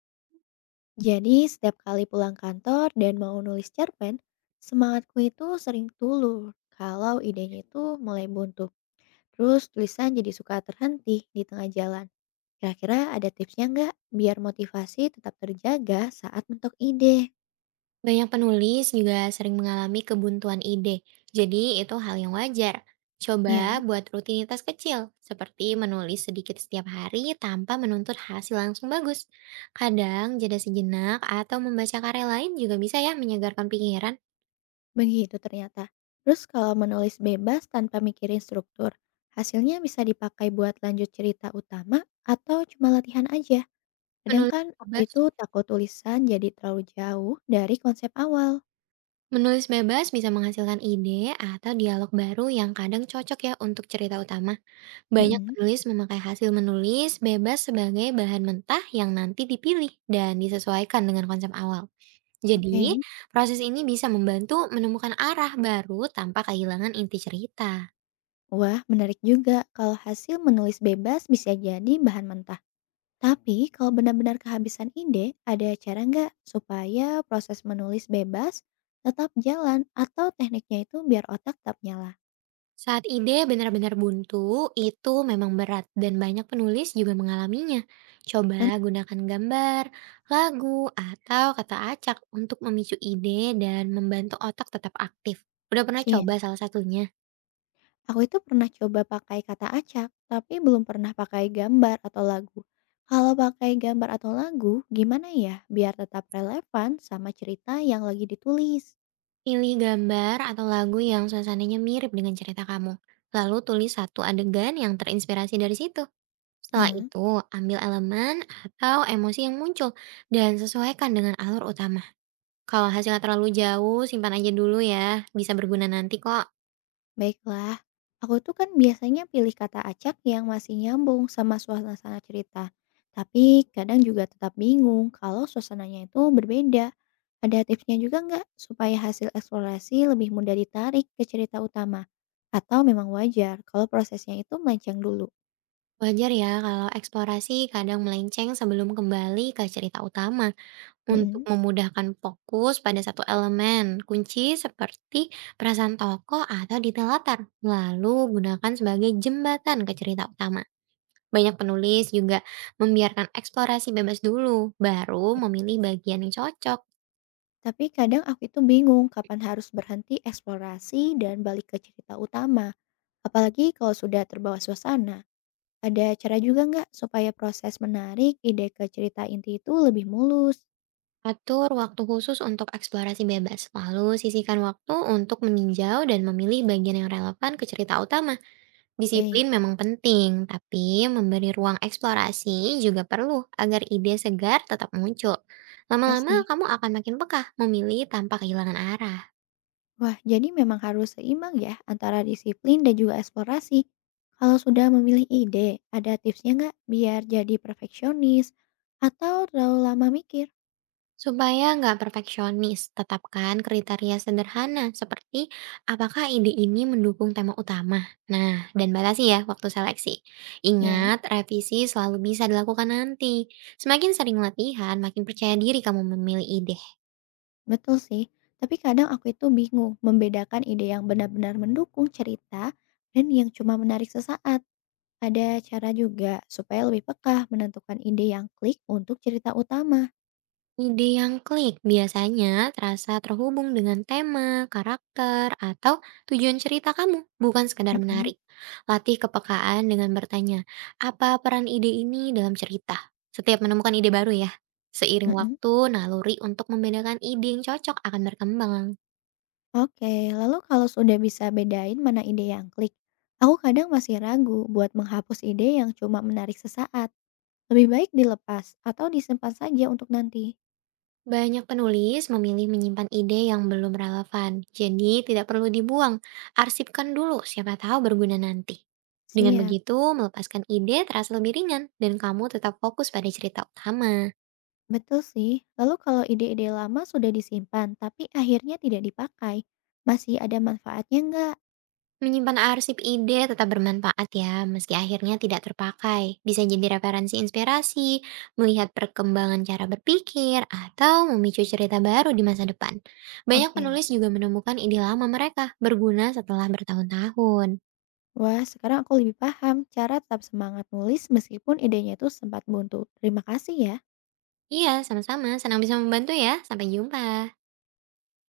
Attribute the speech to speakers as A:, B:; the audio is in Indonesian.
A: Jadi setiap kali pulang kantor dan mau nulis cerpen, semangatku itu sering tulur kalau idenya itu mulai buntu. Terus tulisan jadi suka terhenti di tengah jalan. Kira-kira ada tipsnya nggak biar motivasi tetap terjaga saat mentok ide?
B: Banyak penulis juga sering mengalami kebuntuan ide, jadi itu hal yang wajar. Coba
A: Ya,
B: buat rutinitas kecil, seperti menulis sedikit setiap hari tanpa menuntut hasil langsung bagus. Kadang jeda sejenak atau membaca karya lain juga bisa ya menyegarkan pikiran.
A: begitu ternyata. Terus kalau menulis bebas tanpa mikirin struktur, hasilnya bisa dipakai buat lanjut cerita utama atau cuma latihan aja? Kadang
B: Menulis
A: kan aku
B: bebas,
A: itu takut tulisan jadi terlalu jauh dari konsep awal.
B: menulis bebas bisa menghasilkan ide atau dialog baru yang kadang cocok ya untuk cerita utama. Banyak
A: Mhm.
B: penulis memakai hasil menulis bebas sebagai bahan mentah yang nanti dipilih dan disesuaikan dengan konsep awal. Jadi,
A: Oke,
B: proses ini bisa membantu menemukan arah baru tanpa kehilangan inti cerita.
A: wah menarik juga kalau hasil menulis bebas bisa jadi bahan mentah. Tapi kalau benar-benar kehabisan ide, ada cara nggak supaya proses menulis bebas tetap jalan atau tekniknya itu biar otak tetap nyala?
B: Saat ide benar-benar buntu, itu memang berat dan banyak penulis juga mengalaminya. Coba
A: Tentu
B: gunakan gambar, lagu, atau kata acak untuk memicu ide dan membantu otak tetap aktif. Udah pernah
A: sih, ya?
B: coba salah satunya?
A: Aku itu pernah coba pakai kata acak, tapi belum pernah pakai gambar atau lagu. Kalau pakai gambar atau lagu, gimana ya biar tetap relevan sama cerita yang lagi ditulis?
B: Pilih gambar atau lagu yang suasananya mirip dengan cerita kamu. Lalu tulis satu adegan yang terinspirasi dari situ. Setelah
A: Hmm,
B: itu, ambil elemen atau emosi yang muncul dan sesuaikan dengan alur utama. Kalau hasilnya terlalu jauh, simpan aja dulu ya. Bisa berguna nanti kok.
A: baiklah. Aku tuh kan biasanya pilih kata acak yang masih nyambung sama suasana cerita. Tapi kadang juga tetap bingung kalau suasananya itu berbeda. Ada tipsnya juga nggak supaya hasil eksplorasi lebih mudah ditarik ke cerita utama? Atau memang wajar kalau prosesnya itu melenceng dulu?
B: Wajar ya kalau eksplorasi kadang melenceng sebelum kembali ke cerita utama. Untuk
A: Mhm.
B: memudahkan fokus pada satu elemen, kunci seperti perasaan tokoh atau detail latar. Lalu gunakan sebagai jembatan ke cerita utama. Banyak penulis juga membiarkan eksplorasi bebas dulu, baru
A: Ya.
B: memilih bagian yang cocok.
A: Tapi kadang aku itu bingung kapan harus berhenti eksplorasi dan balik ke cerita utama. Apalagi kalau sudah terbawa suasana. Ada cara juga nggak supaya proses menarik ide ke cerita inti itu lebih mulus?
B: Atur waktu khusus untuk eksplorasi bebas, lalu sisihkan waktu untuk meninjau dan memilih bagian yang relevan ke cerita utama. Disiplin
A: Hei,
B: memang penting, tapi memberi ruang eksplorasi juga perlu agar ide segar tetap muncul. Lama-lama
A: pasti.
B: kamu akan makin peka memilih tanpa kehilangan arah.
A: Wah, jadi memang harus seimbang ya antara disiplin dan juga eksplorasi. Kalau sudah memilih ide, ada tipsnya nggak biar jadi perfeksionis atau terlalu lama mikir?
B: Supaya nggak perfeksionis, tetapkan kriteria sederhana seperti apakah ide ini mendukung tema utama. Nah, dan batasi ya waktu seleksi.
A: Ya.
B: Ingat, revisi selalu bisa dilakukan nanti. Semakin sering latihan, makin percaya diri kamu memilih ide.
A: Betul sih, tapi kadang aku itu bingung membedakan ide yang benar-benar mendukung cerita dan yang cuma menarik sesaat. Ada cara juga supaya lebih peka menentukan ide yang klik untuk cerita utama.
B: Ide yang klik biasanya terasa terhubung dengan tema, karakter, atau tujuan cerita kamu, bukan sekedar
A: Mm-mm,
B: menarik. Latih kepekaan dengan bertanya, apa peran ide ini dalam cerita? Setiap menemukan ide baru ya. Seiring
A: mm-mm.
B: waktu, naluri untuk membedakan ide yang cocok akan berkembang.
A: Oke, lalu kalau sudah bisa bedain mana ide yang klik, aku kadang masih ragu buat menghapus ide yang cuma menarik sesaat. Lebih baik dilepas atau disimpan saja untuk nanti.
B: Banyak penulis memilih menyimpan ide yang belum relevan, jadi tidak perlu dibuang. Arsipkan dulu, siapa tahu berguna nanti. Dengan
A: Siap.
B: begitu, melepaskan ide terasa lebih ringan dan kamu tetap fokus pada cerita utama.
A: Betul sih. Lalu kalau ide-ide lama sudah disimpan tapi akhirnya tidak dipakai, masih ada manfaatnya nggak?
B: Menyimpan arsip ide tetap bermanfaat ya, meski akhirnya tidak terpakai. Bisa jadi referensi inspirasi, melihat perkembangan cara berpikir, atau memicu cerita baru di masa depan. Banyak
A: Oke,
B: penulis juga menemukan ide lama mereka berguna setelah bertahun-tahun.
A: wah, sekarang aku lebih paham cara tetap semangat nulis meskipun idenya itu sempat buntu. Terima kasih ya.
B: Iya, sama-sama. Senang bisa membantu ya. Sampai jumpa.